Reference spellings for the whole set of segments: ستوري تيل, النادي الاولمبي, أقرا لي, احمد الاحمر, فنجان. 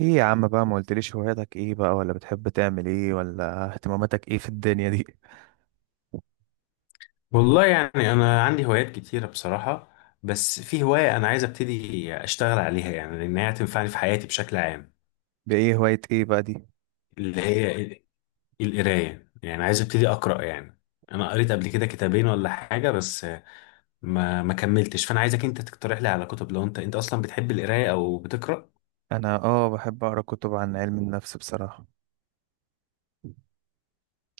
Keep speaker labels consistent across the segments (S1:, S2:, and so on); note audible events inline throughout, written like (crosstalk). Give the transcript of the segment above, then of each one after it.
S1: ايه يا عم بقى، ما قلتليش هواياتك ايه بقى، ولا بتحب تعمل ايه، ولا اهتماماتك ايه في الدنيا دي؟
S2: والله، يعني انا عندي هوايات كتيره بصراحه. بس في هوايه انا عايز ابتدي اشتغل عليها، يعني لان هي هتنفعني في حياتي بشكل عام.
S1: (laughs) بايه؟ هواية ايه بقى دي؟
S2: اللي هي القرايه، يعني عايز ابتدي اقرا يعني. انا قريت قبل كده كتابين ولا حاجه، بس ما كملتش، فانا عايزك انت تقترح لي على كتب لو انت اصلا بتحب القرايه او بتقرا.
S1: انا بحب اقرا كتب عن علم النفس بصراحة.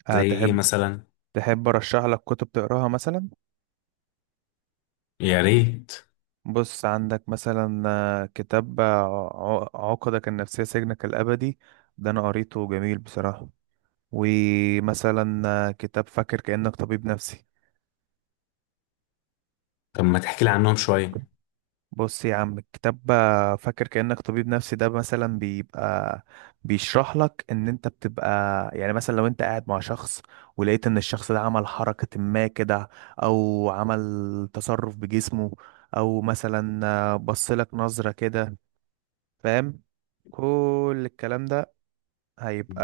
S2: زي
S1: أه
S2: ايه
S1: تحب؟
S2: مثلا؟
S1: تحب ارشح لك كتب تقراها مثلا؟
S2: يا ريت.
S1: بص، عندك مثلا كتاب عقدك النفسية سجنك الأبدي. ده أنا قريته، جميل بصراحة. ومثلا كتاب فاكر كأنك طبيب نفسي.
S2: طب ما تحكي لي عنهم شويه؟
S1: بص يا عم، كتاب فاكر كأنك طبيب نفسي ده مثلا بيبقى بيشرح لك ان انت بتبقى، يعني مثلا لو انت قاعد مع شخص ولقيت ان الشخص ده عمل حركة ما كده، او عمل تصرف بجسمه، او مثلا بص لك نظرة كده، فاهم؟ كل الكلام ده هيبقى،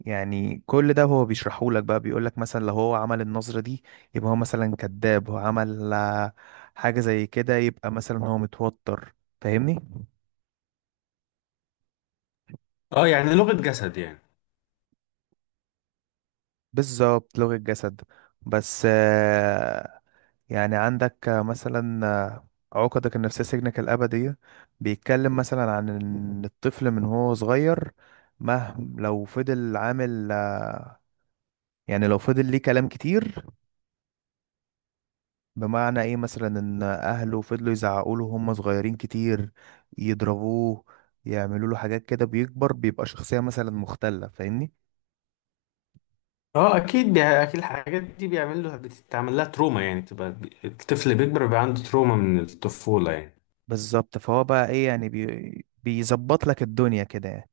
S1: يعني كل ده هو بيشرحه لك بقى، بيقول لك مثلا لو هو عمل النظرة دي يبقى هو مثلا كذاب، هو عمل حاجة زي كده يبقى مثلا هو متوتر، فاهمني؟
S2: اه، يعني لغه جسد يعني.
S1: بالظبط، لغة جسد. بس يعني عندك مثلا عقدك النفسية سجنك الأبدية بيتكلم مثلا عن إن الطفل من هو صغير، مهما لو فضل عامل يعني لو فضل ليه كلام كتير، بمعنى ايه مثلا، ان اهله فضلوا يزعقوا له هم صغيرين كتير، يضربوه، يعملوا له حاجات كده، بيكبر بيبقى شخصية مثلا مختلة، فاهمني؟
S2: اه اكيد اكيد الحاجات دي بيعمل له بتتعمل لها تروما، يعني تبقى الطفل بيكبر بيبقى عنده تروما من الطفولة يعني.
S1: بالظبط. فهو بقى ايه يعني بيظبط لك الدنيا كده يعني.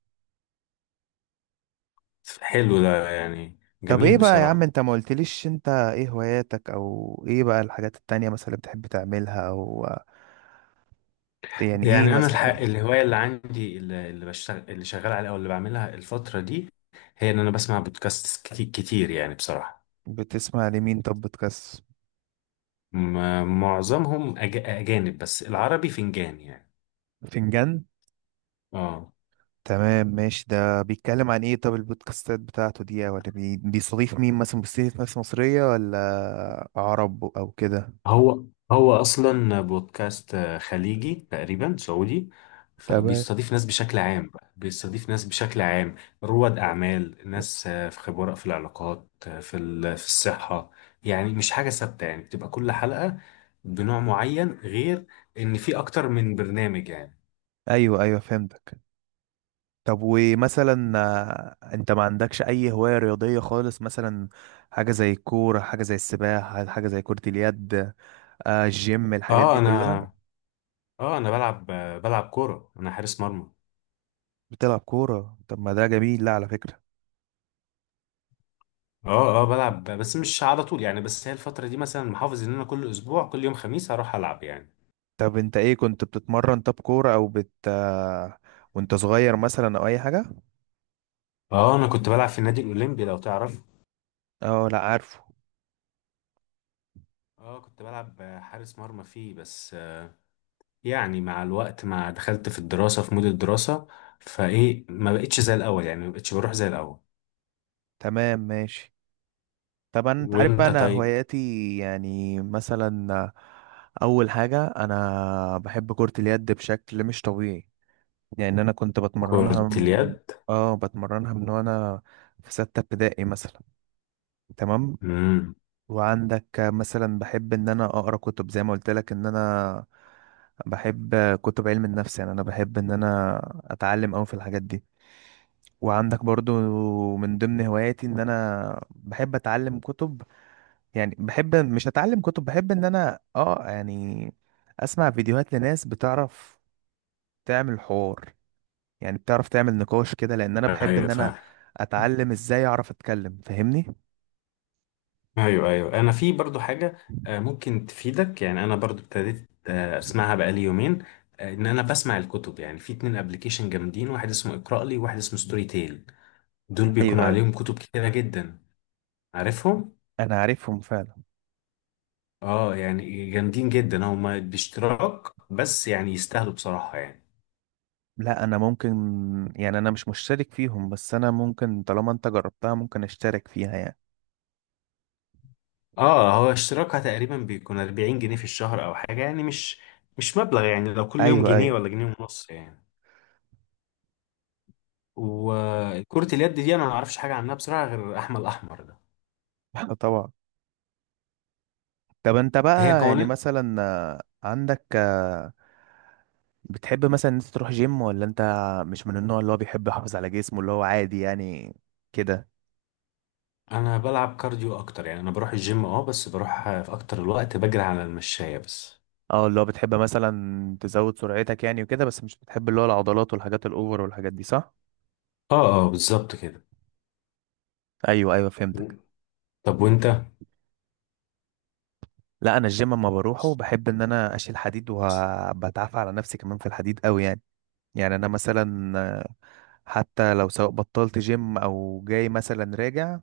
S2: حلو ده يعني
S1: طب ايه
S2: جميل
S1: بقى يا عم،
S2: بصراحة.
S1: انت ما قلتليش انت ايه هواياتك، او ايه بقى الحاجات التانية مثلا اللي بتحب تعملها، او يعني ايه
S2: يعني انا الحق
S1: مثلا؟
S2: الهواية اللي عندي، اللي بشتغل اللي شغال عليها او اللي بعملها الفترة دي، هي ان انا بسمع بودكاست كتير يعني بصراحة.
S1: بتسمع لمين؟ طب بتكس
S2: معظمهم اجانب، بس العربي فنجان يعني.
S1: فنجان.
S2: اه.
S1: تمام، ماشي. ده بيتكلم عن ايه طب؟ البودكاستات بتاعته دي ولا بيستضيف مين مثلا؟ بيستضيف ناس مصرية ولا عرب او كده؟
S2: هو هو اصلا بودكاست خليجي تقريبا سعودي،
S1: تمام.
S2: فبيستضيف ناس بشكل عام، بقى بيستضيف ناس بشكل عام، رواد اعمال، ناس في خبراء في العلاقات، في الصحه. يعني مش حاجه ثابته، يعني بتبقى كل حلقه بنوع معين، غير ان في اكتر من برنامج يعني.
S1: ايوه ايوه فهمتك. طب ومثلا انت ما عندكش اي هواية رياضية خالص مثلا؟ حاجة زي الكورة، حاجة زي السباحة، حاجة زي كرة اليد، آه الجيم، الحاجات
S2: اه،
S1: دي كلها.
S2: انا بلعب كوره، انا حارس مرمى.
S1: بتلعب كورة؟ طب ما ده جميل، لا على فكرة.
S2: اه، اه، بلعب بس مش على طول يعني. بس هي الفتره دي مثلا محافظ ان انا كل اسبوع، كل يوم خميس هروح العب يعني.
S1: طب انت ايه كنت بتتمرن؟ طب كورة او بت آه وانت صغير مثلا، او اي حاجة؟
S2: اه انا كنت بلعب في النادي الاولمبي لو تعرف.
S1: اه لا عارفه.
S2: اه كنت بلعب حارس مرمى فيه، بس يعني مع الوقت ما دخلت في الدراسة، في مود الدراسة، فايه ما بقتش زي الاول يعني، ما بقتش بروح زي الاول.
S1: تمام ماشي. طبعا انت عارف بقى
S2: وانت
S1: انا
S2: طيب؟
S1: هواياتي، يعني مثلا اول حاجه انا بحب كره اليد بشكل مش طبيعي، يعني انا كنت بتمرنها
S2: كرة اليد.
S1: اه بتمرنها من وانا في سته ابتدائي مثلا. تمام.
S2: امم.
S1: وعندك مثلا بحب ان انا اقرا كتب زي ما قلت لك، ان انا بحب كتب علم النفس، يعني انا بحب ان انا اتعلم قوي في الحاجات دي. وعندك برضو من ضمن هواياتي ان انا بحب اتعلم كتب، يعني بحب مش اتعلم كتب، بحب ان انا يعني اسمع فيديوهات لناس بتعرف تعمل حوار، يعني بتعرف تعمل نقاش كده، لان انا بحب
S2: ايوه
S1: ان انا
S2: فاهم.
S1: اتعلم ازاي اعرف اتكلم، فاهمني؟
S2: ايوه، ايوه، انا في برضو حاجه ممكن تفيدك، يعني انا برضو ابتديت اسمعها بقالي يومين. ان انا بسمع الكتب، يعني في اتنين ابلكيشن جامدين، واحد اسمه اقرا لي وواحد اسمه ستوري تيل. دول
S1: ايوه
S2: بيكونوا
S1: ايوه،
S2: عليهم كتب كتيره جدا. عارفهم.
S1: انا عارفهم فعلا.
S2: اه يعني جامدين جدا، هما باشتراك بس يعني يستاهلوا بصراحة يعني.
S1: لا انا ممكن، يعني انا مش مشترك فيهم، بس انا ممكن طالما انت جربتها ممكن اشترك فيها يعني.
S2: اه، هو اشتراكها تقريبا بيكون 40 جنيه في الشهر او حاجة، يعني مش مبلغ يعني، لو كل يوم
S1: ايوه
S2: جنيه
S1: ايوه.
S2: ولا جنيه ونص يعني. وكرة اليد دي انا ما اعرفش حاجة عنها بصراحة غير احمد الاحمر ده.
S1: (laughs) طبعا. طب انت
S2: ده هي
S1: بقى يعني
S2: قوانين.
S1: مثلا عندك، بتحب مثلا إن انت تروح جيم، ولا انت مش من النوع اللي هو بيحب يحافظ على جسمه، اللي هو عادي يعني كده؟
S2: انا بلعب كارديو اكتر، يعني انا بروح الجيم اه، بس بروح في اكتر الوقت بجري على المشاية بس.
S1: اه، اللي هو بتحب مثلا تزود سرعتك يعني وكده، بس مش بتحب اللي هو العضلات والحاجات الاوفر والحاجات دي، صح؟
S2: اه، اه، بالظبط كده.
S1: ايوه ايوه فهمتك.
S2: طب وانت؟
S1: لا انا الجيم اما بروحه بحب ان انا اشيل حديد، وبتعافى على نفسي كمان في الحديد قوي يعني. يعني انا مثلا حتى لو سواء بطلت جيم او جاي مثلا راجع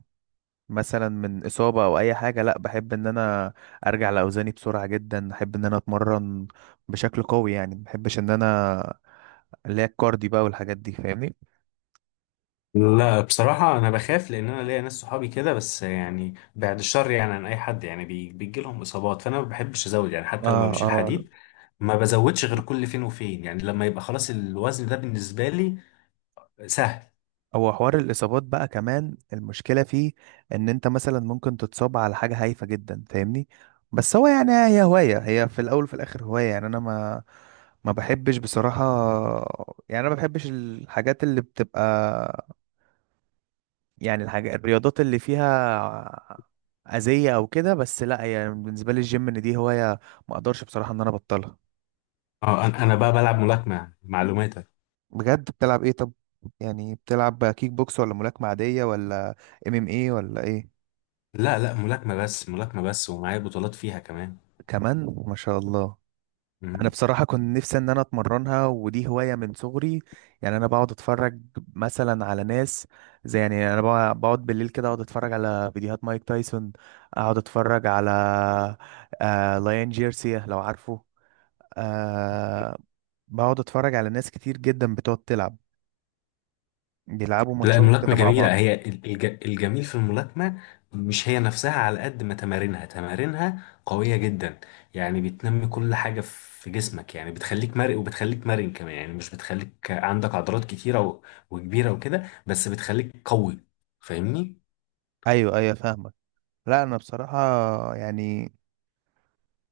S1: مثلا من اصابه او اي حاجه، لا بحب ان انا ارجع لاوزاني بسرعه جدا، بحب ان انا اتمرن بشكل قوي يعني، ما بحبش ان انا اللي هي الكاردي بقى والحاجات دي، فاهمني؟
S2: لا بصراحة أنا بخاف، لأن أنا ليا ناس صحابي كده، بس يعني بعد الشر يعني عن أي حد، يعني بيجي لهم إصابات، فأنا ما بحبش أزود يعني حتى لما
S1: اه
S2: بشيل
S1: اه.
S2: حديد، ما بزودش غير كل فين وفين يعني، لما يبقى خلاص الوزن ده بالنسبة لي سهل.
S1: هو حوار الاصابات بقى كمان المشكله فيه، ان انت مثلا ممكن تتصاب على حاجه هايفه جدا، فاهمني؟ بس هو يعني هي هوايه، هي في الاول وفي الاخر هوايه، يعني انا ما بحبش بصراحه، يعني انا ما بحبش الحاجات اللي بتبقى، يعني الحاجة الرياضات اللي فيها أذية أو كده، بس لأ، يعني بالنسبة لي الجيم إن دي هواية ما أقدرش بصراحة إن أنا أبطلها.
S2: أه، أنا بقى بلعب ملاكمة معلوماتك.
S1: بجد؟ بتلعب ايه طب؟ يعني بتلعب كيك بوكس ولا ملاكمة عادية، ولا ام ام ايه ولا ايه؟
S2: لا لا ملاكمة بس، ملاكمة بس، ومعايا بطولات فيها كمان.
S1: كمان، ما شاء الله. أنا
S2: مم.
S1: بصراحة كنت نفسي إن أنا أتمرنها، ودي هواية من صغري، يعني أنا بقعد أتفرج مثلا على ناس زي، يعني أنا بقعد بالليل كده أقعد أتفرج على فيديوهات مايك تايسون، أقعد أتفرج على آه لايان جيرسيا لو عارفه، آه بقعد اتفرج على ناس كتير جدا بتقعد تلعب، بيلعبوا
S2: لا
S1: ماتشات
S2: الملاكمة
S1: كده مع
S2: جميلة،
S1: بعض.
S2: هي الجميل في الملاكمة مش هي نفسها، على قد ما تمارينها قوية جدا، يعني بتنمي كل حاجة في جسمك يعني، بتخليك مرن، وبتخليك مرن كمان، يعني مش بتخليك عندك عضلات كتيرة وكبيرة وكده، بس بتخليك قوي. فاهمني؟
S1: ايوه ايوه فاهمك. لا انا بصراحة يعني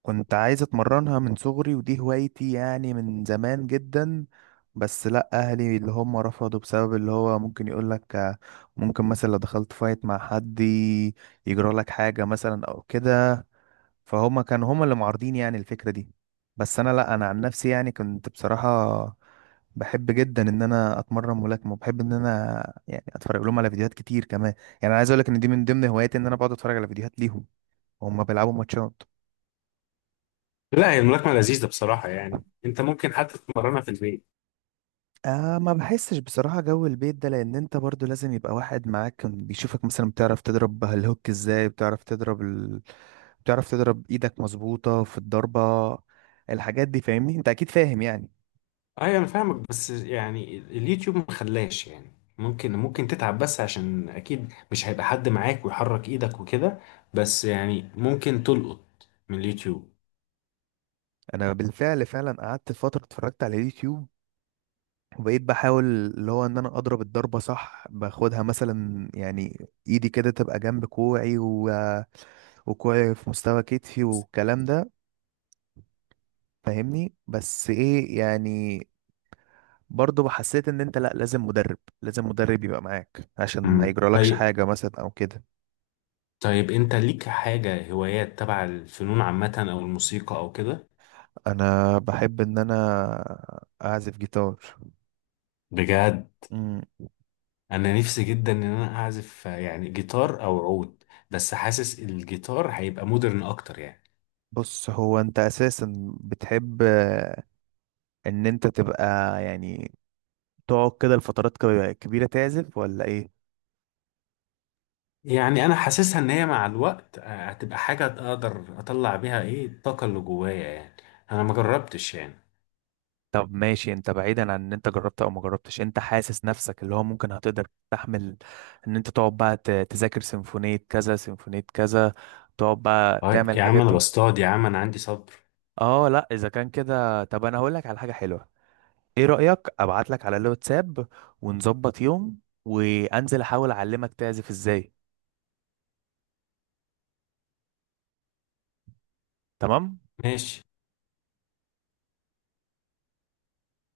S1: كنت عايز اتمرنها من صغري، ودي هوايتي يعني من زمان جدا، بس لا اهلي اللي هم رفضوا بسبب اللي هو ممكن يقول لك ممكن مثلا لو دخلت فايت مع حد يجرى لك حاجة مثلا او كده، فهم كانوا هم اللي معارضين يعني الفكرة دي. بس انا لا، انا عن نفسي يعني كنت بصراحة بحب جدا ان انا اتمرن ملاكمه، وبحب ان انا يعني اتفرج لهم على فيديوهات كتير كمان، يعني انا عايز اقول لك ان دي من ضمن هواياتي ان انا بقعد اتفرج على فيديوهات ليهم وهم بيلعبوا ماتشات.
S2: لا هي الملاكمة لذيذة بصراحة يعني، انت ممكن حتى تتمرنها في البيت.
S1: آه ما بحسش بصراحه جو البيت ده، لان انت برضو لازم يبقى واحد معاك كان بيشوفك مثلا بتعرف تضرب الهوك ازاي، بتعرف تضرب بتعرف تضرب ايدك مظبوطه في الضربه، الحاجات دي فاهمني، انت اكيد فاهم يعني.
S2: ايوه انا فاهمك، بس يعني اليوتيوب ما خلاش يعني. ممكن تتعب بس عشان اكيد مش هيبقى حد معاك ويحرك ايدك وكده، بس يعني ممكن تلقط من اليوتيوب.
S1: انا بالفعل فعلا قعدت فتره اتفرجت على اليوتيوب، وبقيت بحاول اللي هو ان انا اضرب الضربه صح، باخدها مثلا، يعني ايدي كده تبقى جنب كوعي وكوعي في مستوى كتفي والكلام ده، فاهمني؟ بس ايه يعني برضه حسيت ان انت لا، لازم مدرب، لازم مدرب يبقى معاك عشان ما
S2: مم.
S1: يجرالكش
S2: طيب.
S1: حاجه مثلا او كده.
S2: طيب انت ليك حاجة هوايات تبع الفنون عامة او الموسيقى او كده؟
S1: انا بحب ان انا اعزف جيتار.
S2: بجد؟
S1: أمم،
S2: انا نفسي جدا ان انا اعزف يعني جيتار او عود، بس حاسس الجيتار هيبقى مودرن اكتر يعني.
S1: بص هو انت اساسا بتحب ان انت تبقى يعني تقعد كده لفترات كبيره تعزف، ولا ايه؟
S2: يعني انا حاسسها ان هي مع الوقت هتبقى حاجه اقدر اطلع بيها ايه الطاقه اللي جوايا يعني. انا ما جربتش يعني.
S1: طب ماشي، انت بعيدا عن ان انت جربت او ما جربتش، انت حاسس نفسك اللي هو ممكن هتقدر تستحمل ان انت تقعد بقى تذاكر سيمفونية كذا، سيمفونية كذا، تقعد بقى تعمل
S2: طيب يا عم
S1: الحاجات
S2: انا
S1: دي؟
S2: بصطاد، يا عم انا عندي صبر.
S1: اه لا، اذا كان كده طب انا هقول لك على حاجة حلوة. ايه رأيك ابعت لك على الواتساب، ونظبط يوم وانزل احاول اعلمك تعزف ازاي؟ تمام.
S2: ماشي.